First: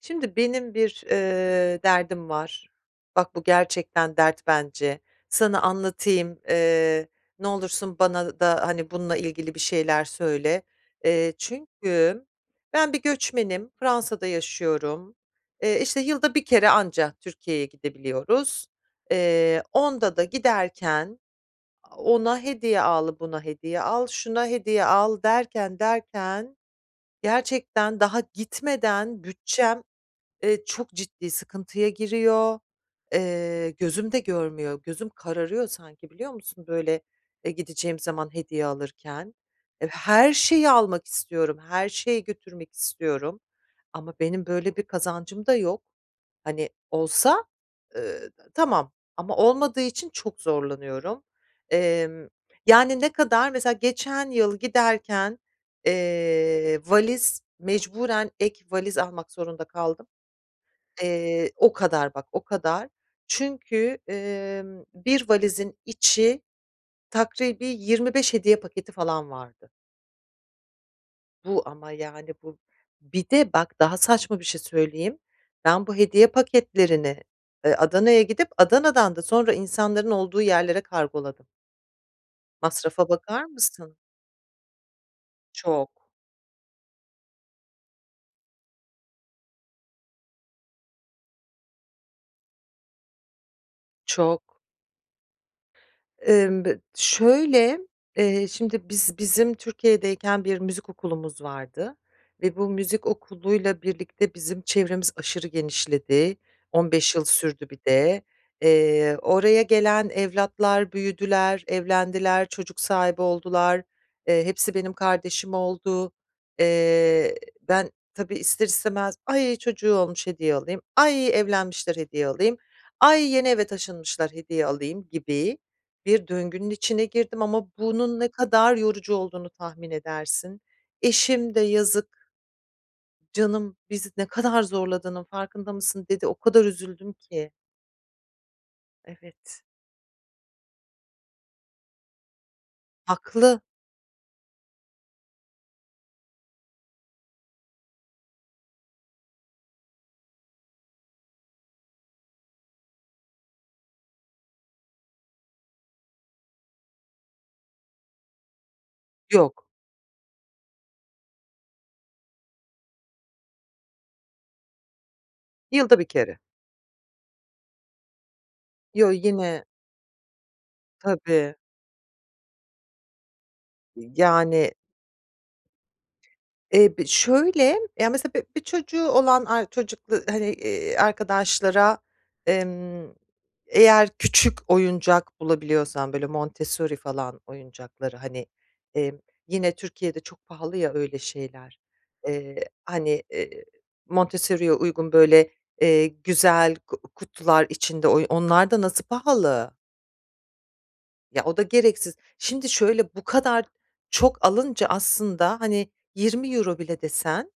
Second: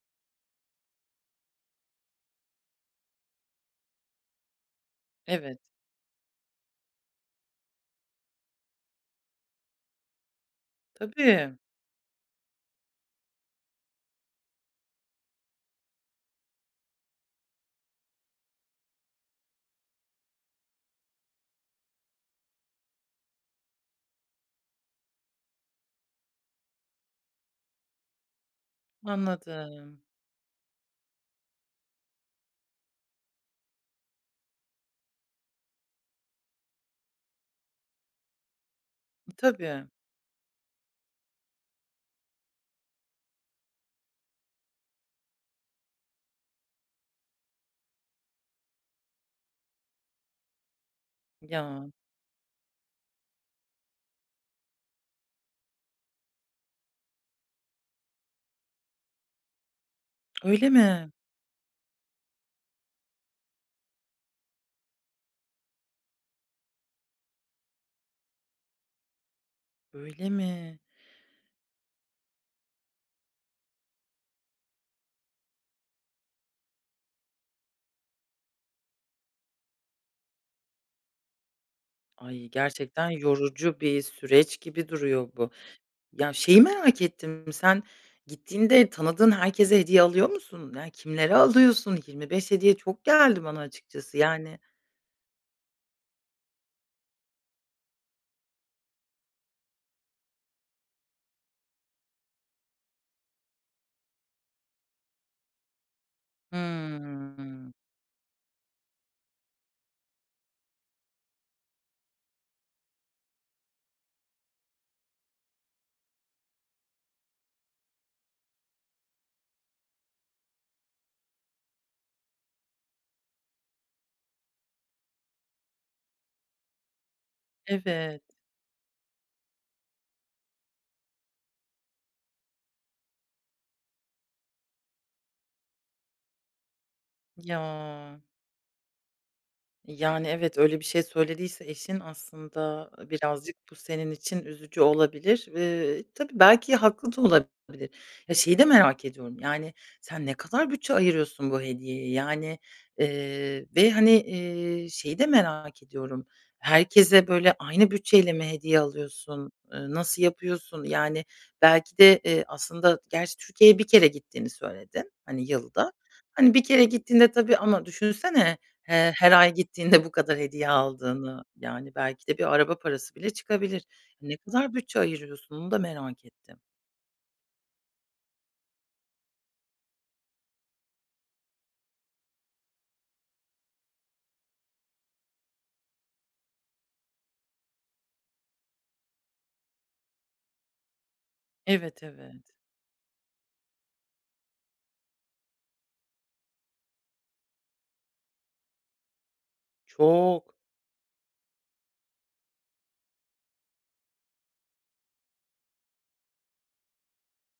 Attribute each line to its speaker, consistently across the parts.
Speaker 1: Şimdi benim bir, eee, derdim var. Bak, bu gerçekten dert bence.
Speaker 2: Evet.
Speaker 1: Sana anlatayım, eee, ne olursun bana da, hani, bununla ilgili bir şeyler söyle, eee,
Speaker 2: Tabii.
Speaker 1: çünkü ben bir göçmenim. Fransa'da yaşıyorum. Eee, işte yılda 1 kere anca Türkiye'ye gidebiliyoruz. Eee, onda da giderken ona hediye al, buna hediye al, şuna hediye al derken, derken, gerçekten daha gitmeden bütçem,
Speaker 2: Anladım.
Speaker 1: eee, çok ciddi sıkıntıya giriyor. Eee, gözüm de görmüyor, gözüm kararıyor sanki, biliyor musun, böyle, eee, gideceğim zaman hediye
Speaker 2: E,
Speaker 1: alırken.
Speaker 2: tabii.
Speaker 1: Eee, her şeyi almak istiyorum, her şeyi götürmek istiyorum. Ama benim böyle bir kazancım da yok. Hani olsa, eee, tamam ama olmadığı için çok zorlanıyorum.
Speaker 2: Ya.
Speaker 1: Emm, yani ne kadar? Mesela geçen yıl giderken, eee, valiz mecburen ek valiz almak zorunda kaldım,
Speaker 2: Öyle mi?
Speaker 1: eee, o kadar bak, o kadar. Çünkü, eee, 1 valizin içi takribî 25 hediye paketi falan vardı.
Speaker 2: Öyle mi?
Speaker 1: Bu ama yani bu. Bir de bak daha saçma bir şey söyleyeyim, ben bu hediye paketlerini, eee, Adana'ya gidip Adana'dan da sonra insanların olduğu yerlere kargoladım.
Speaker 2: Ay,
Speaker 1: Masrafa
Speaker 2: gerçekten
Speaker 1: bakar
Speaker 2: yorucu
Speaker 1: mısın?
Speaker 2: bir süreç gibi duruyor bu.
Speaker 1: Çok.
Speaker 2: Ya, şeyi merak ettim sen gittiğinde tanıdığın herkese hediye alıyor musun? Ya kimleri alıyorsun? 25 hediye çok geldi bana açıkçası,
Speaker 1: Çok.
Speaker 2: yani.
Speaker 1: Imm, bı şöyle, eee, şimdi biz bizim Türkiye'deyken bir müzik okulumuz vardı ve bu müzik okuluyla birlikte bizim çevremiz aşırı genişledi, 15 yıl sürdü
Speaker 2: Hımm.
Speaker 1: bir de. Eee, oraya gelen evlatlar büyüdüler, evlendiler, çocuk sahibi oldular, eee, hepsi benim kardeşim oldu, eee, ben tabii ister istemez "Ay, çocuğu olmuş, hediye alayım. Ay, evlenmişler, hediye alayım. Ay, yeni eve taşınmışlar, hediye alayım." gibi. Bir döngünün içine girdim ama bunun
Speaker 2: Evet.
Speaker 1: ne kadar yorucu olduğunu tahmin edersin, eşim de yazık “Canım, bizi ne kadar zorladığının farkında mısın?“ dedi. O kadar üzüldüm ki.
Speaker 2: Ya.
Speaker 1: Evet.
Speaker 2: Yani, evet, öyle bir şey söylediyse eşin aslında, ııı, birazcık
Speaker 1: Haklı.
Speaker 2: bu senin için üzücü olabilir. Iıı, tabii belki haklı da olabilir. Ya, şeyi de merak ediyorum: Yani, sen ne kadar bütçe ayırıyorsun bu hediyeye? Yani, ııı, ve, hani, eee, şeyi de merak ediyorum: Herkese, böyle, aynı bütçeyle mi hediye alıyorsun,
Speaker 1: Yok.
Speaker 2: ııı, nasıl yapıyorsun? Yani, belki de, eee, aslında gerçi Türkiye'ye 1 kere gittiğini söyledin, hani, yılda.
Speaker 1: Yılda 1 kere.
Speaker 2: Hani, 1 kere gittiğinde, tabii, ama düşünsene,
Speaker 1: Yo,
Speaker 2: eee, her ay
Speaker 1: yine.
Speaker 2: gittiğinde bu kadar hediye aldığını,
Speaker 1: Tabii.
Speaker 2: yani, belki de bir araba parası bile çıkabilir.
Speaker 1: Iıı,
Speaker 2: Ne kadar
Speaker 1: yani.
Speaker 2: bütçe ayırıyorsun? Onu da merak ettim.
Speaker 1: Eee, bi şöyle, ya mesela bi bir çocuğu olan ar çocuklu, hani, eee, arkadaşlara emm, eğer küçük oyuncak bulabiliyorsan böyle Montessori falan, oyuncakları, hani, emm, yine, Türkiye'de çok pahalı ya öyle şeyler,
Speaker 2: Evet, evet.
Speaker 1: eee, hani, ııı, Montessori'ye uygun böyle, eee, güzel ku kutular içinde, oy onlar da nasıl pahalı?
Speaker 2: Çok.
Speaker 1: Ya, o da gereksiz. Şimdi şöyle, bu kadar çok alınca aslında, hani, €20 bile desen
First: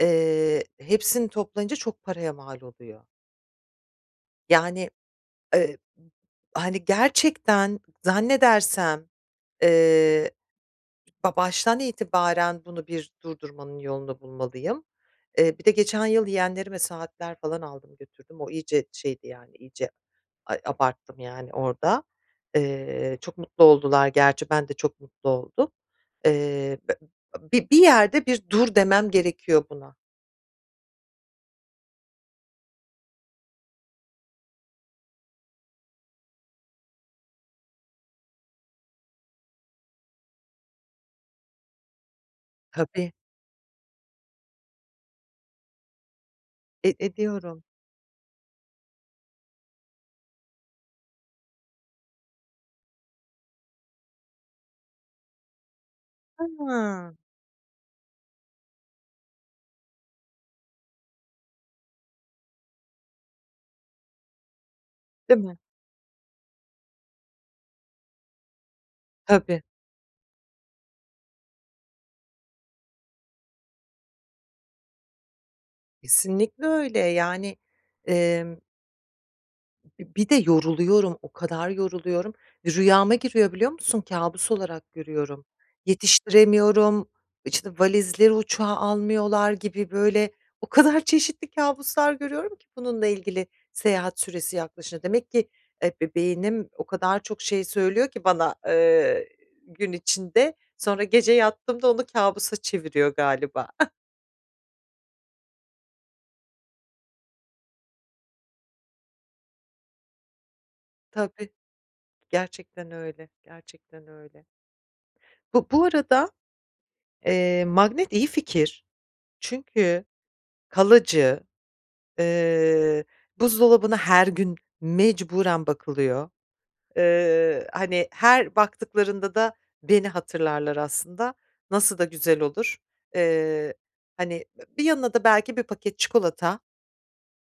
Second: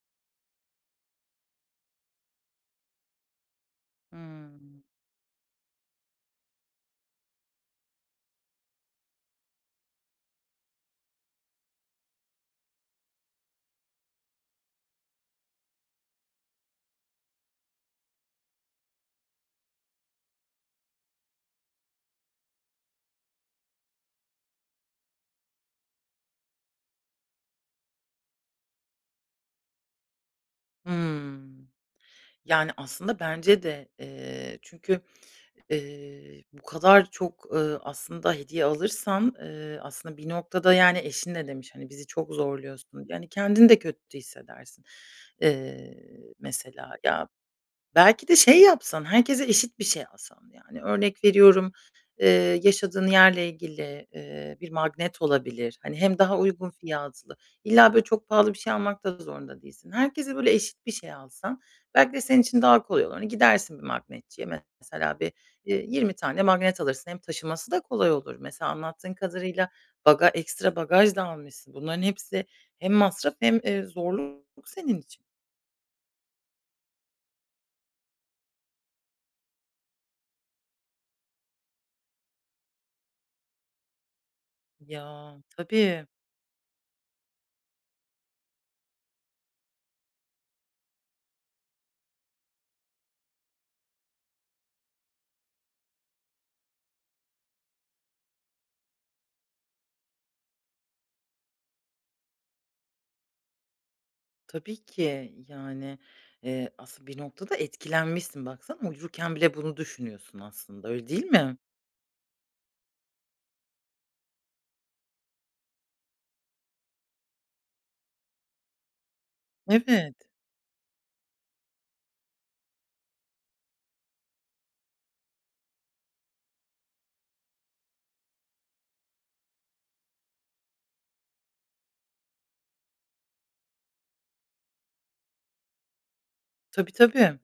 Speaker 1: eee, hepsini toplayınca çok paraya mal oluyor.
Speaker 2: Imm.
Speaker 1: Yani, eb hani, gerçekten zannedersem, eee, ba baştan itibaren bunu bir durdurmanın yolunu bulmalıyım. Eee, bir de geçen yıl yeğenlerime saatler falan aldım, götürdüm, o iyice şeydi, yani, iyice, ay, abarttım, yani, orada. Eee, çok mutlu oldular gerçi, ben de çok mutlu oldum. Eee be b bi bir yerde bir dur demem gerekiyor buna.
Speaker 2: Hımm. Yani, aslında bence de, eee, çünkü ııı bu kadar çok, ııı, aslında, hediye alırsan, ııı, aslında, bir noktada, yani, eşin ne demiş: Hani, "Bizi çok zorluyorsun."
Speaker 1: Tabii.
Speaker 2: Yani, kendin de kötü hissedersin, ııı, mesela.
Speaker 1: E,
Speaker 2: Ya,
Speaker 1: ediyorum.
Speaker 2: belki de şey yapsan, herkese eşit bir şey alsa Yani, örnek veriyorum, eee, yaşadığın yerle ilgili, ııı, bir magnet olabilir, hani, hem daha uygun
Speaker 1: Hıı.
Speaker 2: fiyatlı. İlla, böyle çok pahalı bir şey almak da zorunda değilsin. Herkese böyle eşit bir şey alsan belki de senin için daha kolay olur. Hani, gidersin bir magnetçiye mesela bir,
Speaker 1: Değil mi?
Speaker 2: ııı, 20 tane magnet alırsın hem taşıması da kolay olur. Mesela anlattığın
Speaker 1: Tabii.
Speaker 2: kadarıyla baga ekstra bagaj da almışsın. Bunların hepsi hem masraf hem, eee, zorluk senin için.
Speaker 1: Kesinlikle öyle. Yani, emm. Bi bir de yoruluyorum, o kadar yoruluyorum. Rüyama giriyor, biliyor musun, kâbus olarak
Speaker 2: Ya,
Speaker 1: görüyorum.
Speaker 2: tabii.
Speaker 1: Yetiştiremiyorum, işte, valizleri uçağa almıyorlar gibi böyle, o kadar çeşitli kâbuslar görüyorum ki bununla ilgili seyahat süresi yaklaşın Demek ki, eee, be beynim o kadar çok şey söylüyor ki bana, eee, gün içinde, sonra gece yattığımda onu kâbusa çeviriyor galiba.
Speaker 2: Tabii ki. Yani, eee, aslında bir noktada etkilenmişsin, baksana. Uyurken bile bunu düşünüyorsun aslında. Öyle değil
Speaker 1: Tabii.
Speaker 2: mi?
Speaker 1: Gerçekten öyle, gerçekten öyle. Bu bu arada, eee, magnet iyi fikir, çünkü
Speaker 2: Evet.
Speaker 1: kalıcı, eee, buzdolabına her gün mecburen bakılıyor. Eee, hani, her baktıklarında da beni hatırlarlar aslında. Nasıl da güzel olur. Eee, hani, b bir yanına da belki bir paket çikolata.
Speaker 2: Tabii, tabii.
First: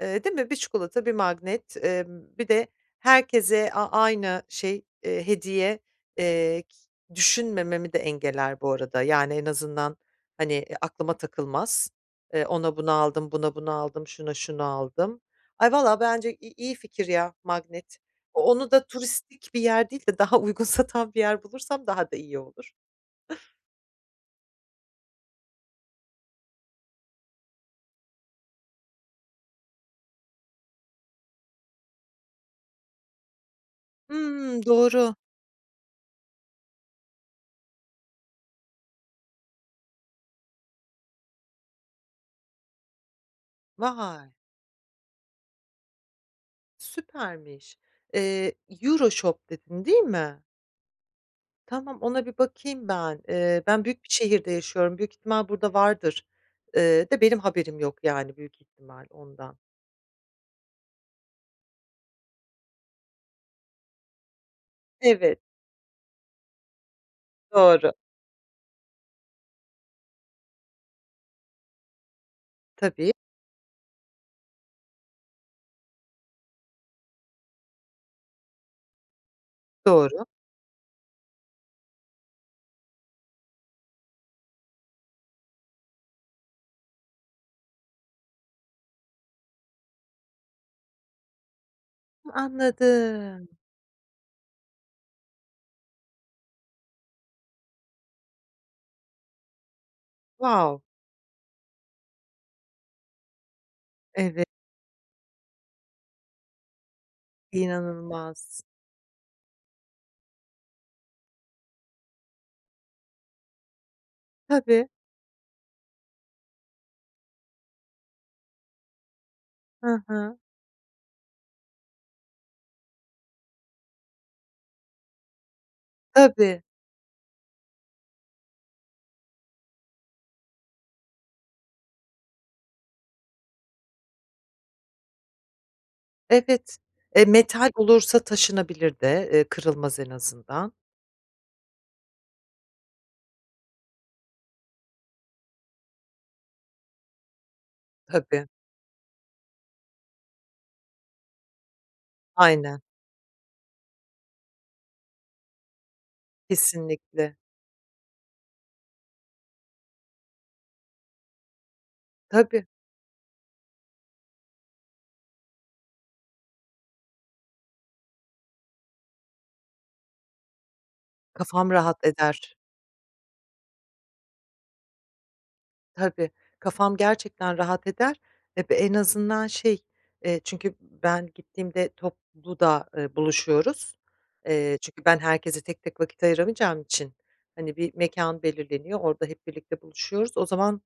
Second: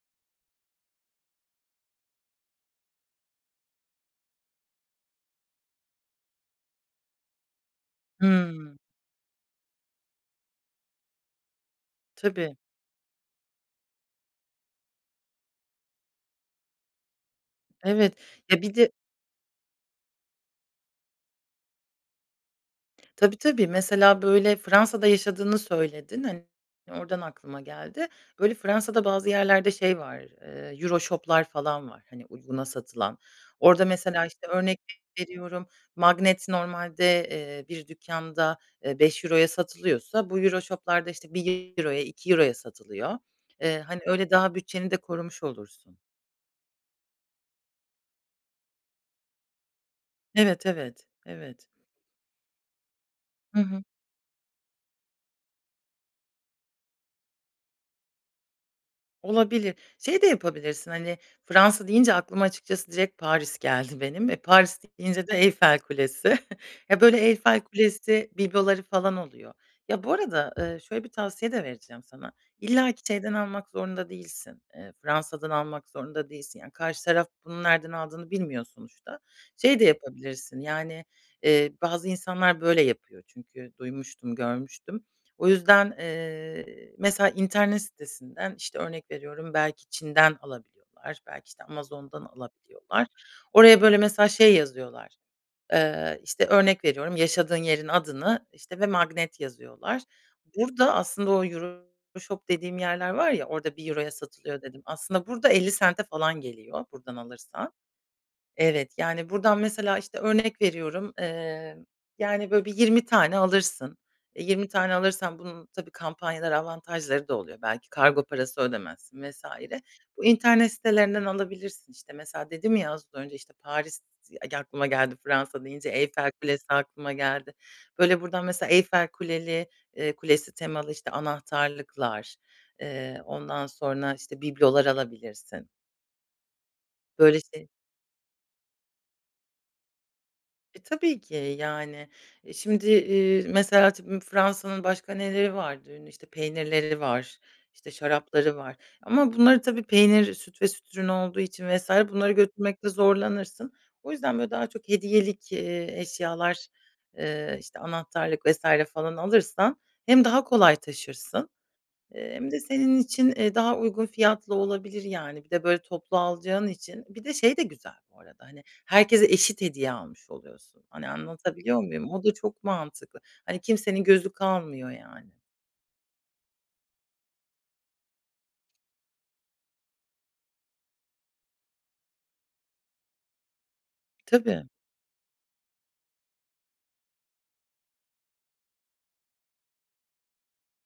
Speaker 1: Eee, değil mi? 1 çikolata, 1 magnet, emm, bir de herkese a aynı şey, eee, hediye. Eee, ki düşünmememi de engeller bu
Speaker 2: Hımm.
Speaker 1: arada, yani, en azından hani, eee, aklıma takılmaz. Eee,
Speaker 2: Tabii.
Speaker 1: ona bunu aldım, buna bunu aldım, şuna şunu aldım. Ay, valla bence i iyi fikir, ya, magnet.
Speaker 2: Evet.
Speaker 1: O
Speaker 2: Ya,
Speaker 1: onu
Speaker 2: bir
Speaker 1: da
Speaker 2: de
Speaker 1: turistik bir yer değil de daha uygun satan bir yer bulursam daha da iyi olur.
Speaker 2: Tabii, tabii. Mesela böyle Fransa'da yaşadığını söyledin. Hani, oradan aklıma geldi. Böyle Fransa'da bazı yerlerde, şey, var, eee, EuroShop'lar falan var, hani, uyguna satılan. Orada mesela işte
Speaker 1: Hımm.
Speaker 2: örnek
Speaker 1: Doğru.
Speaker 2: veriyorum magnet normalde, eee, bir dükkanda, eee, €5'ya satılıyorsa, bu EuroShop'larda işte €1'ya, €2'ya satılıyor. Eee, hani,
Speaker 1: Vay!
Speaker 2: öyle daha bütçeni de korumuş olursun.
Speaker 1: Süpermiş. Eee, Euroshop dedin değil mi?
Speaker 2: Evet, evet, evet.
Speaker 1: Tamam ona bir bakayım ben.
Speaker 2: Hı
Speaker 1: Eee,
Speaker 2: hı.
Speaker 1: ben büyük bir şehirde yaşıyorum, büyük ihtimal burada vardır, ııı, de benim haberim yok yani büyük ihtimal ondan.
Speaker 2: Olabilir. Şey de yapabilirsin, hani, Fransa deyince aklıma açıkçası direkt Paris geldi benim, eee, Paris deyince de
Speaker 1: Evet.
Speaker 2: Eyfel Kulesi. Ya, böyle, Eyfel
Speaker 1: Doğru.
Speaker 2: Kulesi bibloları falan oluyor. Ya, bu arada, eee, şöyle bir tavsiye de vereceğim sana. İllaki
Speaker 1: Tabii.
Speaker 2: şeyden almak zorunda değilsin. Eee, Fransa’dan almak zorunda değilsin. Yani karşı taraf bunu nereden aldığını bilmiyor sonuçta. Şey de
Speaker 1: Doğru.
Speaker 2: yapabilirsin, yani, eee, bazı insanlar böyle yapıyor çünkü duymuştum, görmüştüm. O yüzden, eee, mesela internet sitesinden, işte, örnek veriyorum belki Çin’den alabiliyorlar, belki, işte, Amazon’dan
Speaker 1: Hı,
Speaker 2: alabiliyorlar.
Speaker 1: anladım.
Speaker 2: Oraya, böyle, mesela şey yazıyorlar, eee, işte, örnek veriyorum, yaşadığın yerin adını, işte, ve magnet yazıyorlar.
Speaker 1: Wow.
Speaker 2: Burada aslında o Euroshop dediğim yerler var ya, orada €1'ya
Speaker 1: Evet.
Speaker 2: satılıyor dedim. Aslında burada ¢50'e falan geliyor buradan alırsan.
Speaker 1: İnanılmaz.
Speaker 2: Evet, yani, buradan mesela, işte, örnek veriyorum, eee, yani, böyle, bir 20 tane alırsın. Eee, 20
Speaker 1: Tabii.
Speaker 2: tane alırsan bunun tabii kampanyalar, avantajları da oluyor, belki kargo parası ödemezsin vs.
Speaker 1: Hı
Speaker 2: Bu
Speaker 1: hı.
Speaker 2: internet sitelerinden alabilirsin, işte, mesela dedim ya, az önce, işte, Paris [unintelligible] aklıma geldi Fransa deyince, Eyfel
Speaker 1: Tabii.
Speaker 2: Kulesi aklıma geldi. Böyle, buradan mesela Eyfel Kuleli, eee, Kulesi temalı işte anahtarlıklar, eee, ondan sonra, işte, biblolar alabilirsin.
Speaker 1: Evet, e,
Speaker 2: Böyle, şey
Speaker 1: metal olursa taşınabilir de, eee, kırılmaz en azından.
Speaker 2: E, tabii ki, yani. E, şimdi, iii, mesela [unintelligible] Fransa’nın başka neleri vardı ünlü? İşte, peynirleri var, işte,
Speaker 1: Tabii.
Speaker 2: şarapları var ama bunları tabii peynir süt ve süt ürün olduğu için vs. bunları
Speaker 1: Aynen.
Speaker 2: götürmekte zorlanırsın. O yüzden, böyle, daha çok hediyelik, eee, eşyalar,
Speaker 1: Kesinlikle.
Speaker 2: eee, işte, anahtarlık vs. falan alırsan hem daha kolay taşırsın, eee, hem de
Speaker 1: Tabii.
Speaker 2: senin için, eee, daha uygun fiyatla olabilir, yani. Bir de böyle toplu alacağın için. Bir de şey de güzel bu arada, hani, herkese eşit hediye almış oluyorsun. Hani,
Speaker 1: Kafam
Speaker 2: anlatabiliyor
Speaker 1: rahat
Speaker 2: muyum? O da
Speaker 1: eder.
Speaker 2: çok mantıklı. Hani, kimsenin gözü kalmıyor, yani.
Speaker 1: Tabii, kafam gerçekten rahat eder, eb en azından şey, eee, çünkü ben gittiğimde toplu da, eee, buluşuyoruz,
Speaker 2: Tabii.
Speaker 1: eee, çünkü ben herkese tek tek vakit ayıramayacağım için, hani, bir mekân belirleniyor, orada hep birlikte buluşuyoruz, o zaman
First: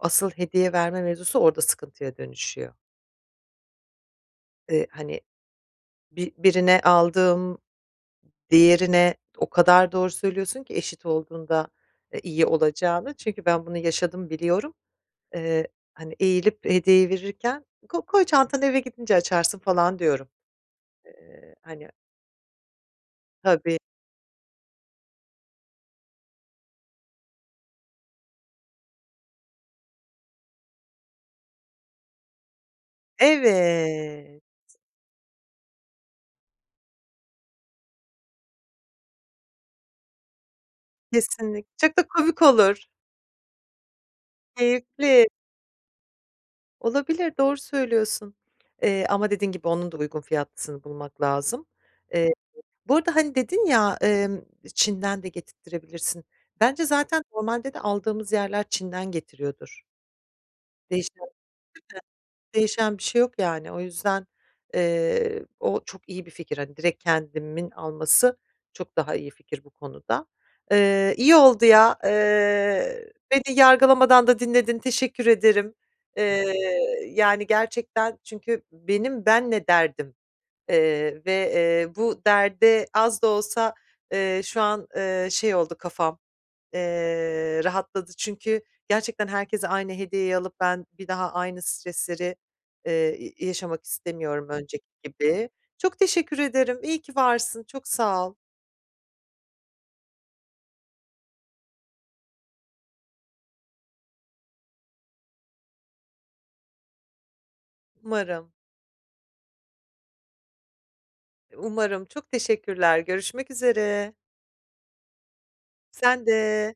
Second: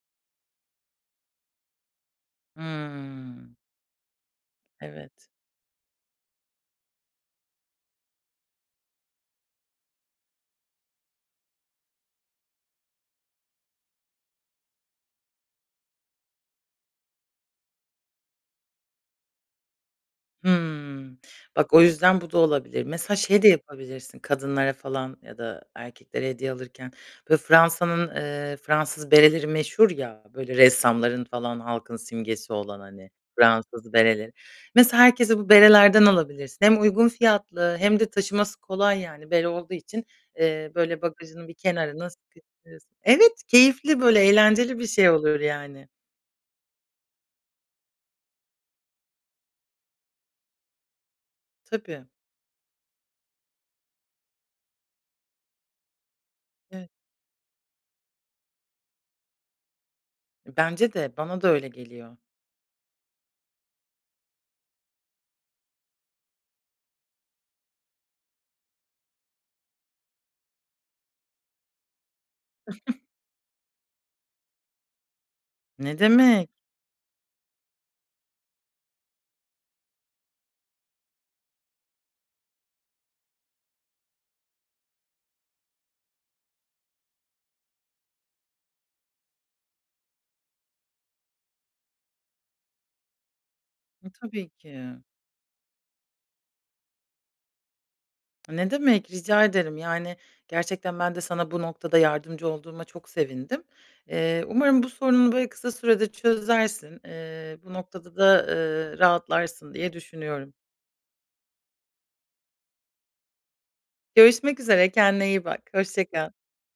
Speaker 1: asıl hediye verme mevzusu orada sıkıntıya dönüşüyor.
Speaker 2: Hımm.
Speaker 1: Eee, hani,
Speaker 2: Evet.
Speaker 1: bi birine aldığım diğerine o kadar doğru söylüyorsun ki eşit olduğunda, eee, iyi olacağını. Çünkü ben bunu yaşadım biliyorum, eee, hani, eğilip hediyeyi verirken ko koy çantanı eve gidince açarsın falan diyorum.
Speaker 2: Hımm.
Speaker 1: Eee,
Speaker 2: Bak o
Speaker 1: hani
Speaker 2: yüzden bu da olabilir. Mesela şey de
Speaker 1: Tabii.
Speaker 2: yapabilirsin kadınlara falan ya da erkeklere hediye alırken. Böyle Fransa’nın, eee, Fransız bereleri meşhur ya, böyle, ressamların falan halkın simgesi olan, hani, Fransız bereleri.
Speaker 1: Evet.
Speaker 2: Mesela herkese bu berelerden alabilirsin. Hem uygun fiyatlı hem de taşıması kolay, yani. Bere olduğu için, eee, böyle, bagajın bir
Speaker 1: Kesinlik çok da
Speaker 2: kenarına.
Speaker 1: komik
Speaker 2: [unintelligible]
Speaker 1: olur.
Speaker 2: Evet, keyifli böyle eğlenceli bir şey
Speaker 1: Keyifli.
Speaker 2: olur, yani.
Speaker 1: Olabilir. Doğru söylüyorsun. Eee, ama dediğin gibi, onun da uygun fiyatlısını bulmak lazım.
Speaker 2: Tabii.
Speaker 1: Eee, bu arada, hani, dedin ya, emm, Çin'den de getirttirebilirsin, bence
Speaker 2: E.
Speaker 1: zaten normalde de aldığımız yerler Çin'den getiriyordur.
Speaker 2: Bence de,
Speaker 1: Değişen
Speaker 2: bana da öyle geliyor.
Speaker 1: [unintelligible] değişen bir şey yok yani. O yüzden, eee, o çok iyi bir fikir, hani, direkt kendimin alması çok daha iyi fikir bu konuda. Eee, iyi oldu ya, eee, beni yargılamadan da dinledin, teşekkür ederim.
Speaker 2: Ne demek.
Speaker 1: Eee, yani, gerçekten çünkü benim benle derdim, eee, ve, eee, bu derde az da olsa, eee, şu an, eee, şey, oldu kafam, eee, rahatladı. Çünkü gerçekten herkese aynı hediyeyi alıp ben bir daha aynı stresleri, eee, i yaşamak
Speaker 2: E,
Speaker 1: istemiyorum
Speaker 2: tabii
Speaker 1: önceki
Speaker 2: ki.
Speaker 1: gibi. Çok teşekkür ederim, iyi ki varsın, çok sağ ol.
Speaker 2: Ne demek, rica ederim. Yani, gerçekten ben de sana bu noktada yardımcı olduğuma çok sevindim. Eee, umarım bu sorununu, böyle, kısa sürede çözersin. Eee, bu noktada da,
Speaker 1: Umarım.
Speaker 2: eee, rahatlarsın diye düşünüyorum.
Speaker 1: Umarım. Çok teşekkürler. Görüşmek üzere.
Speaker 2: Görüşmek üzere, kendine iyi bak. Hoşça
Speaker 1: Sen
Speaker 2: kal.
Speaker 1: de.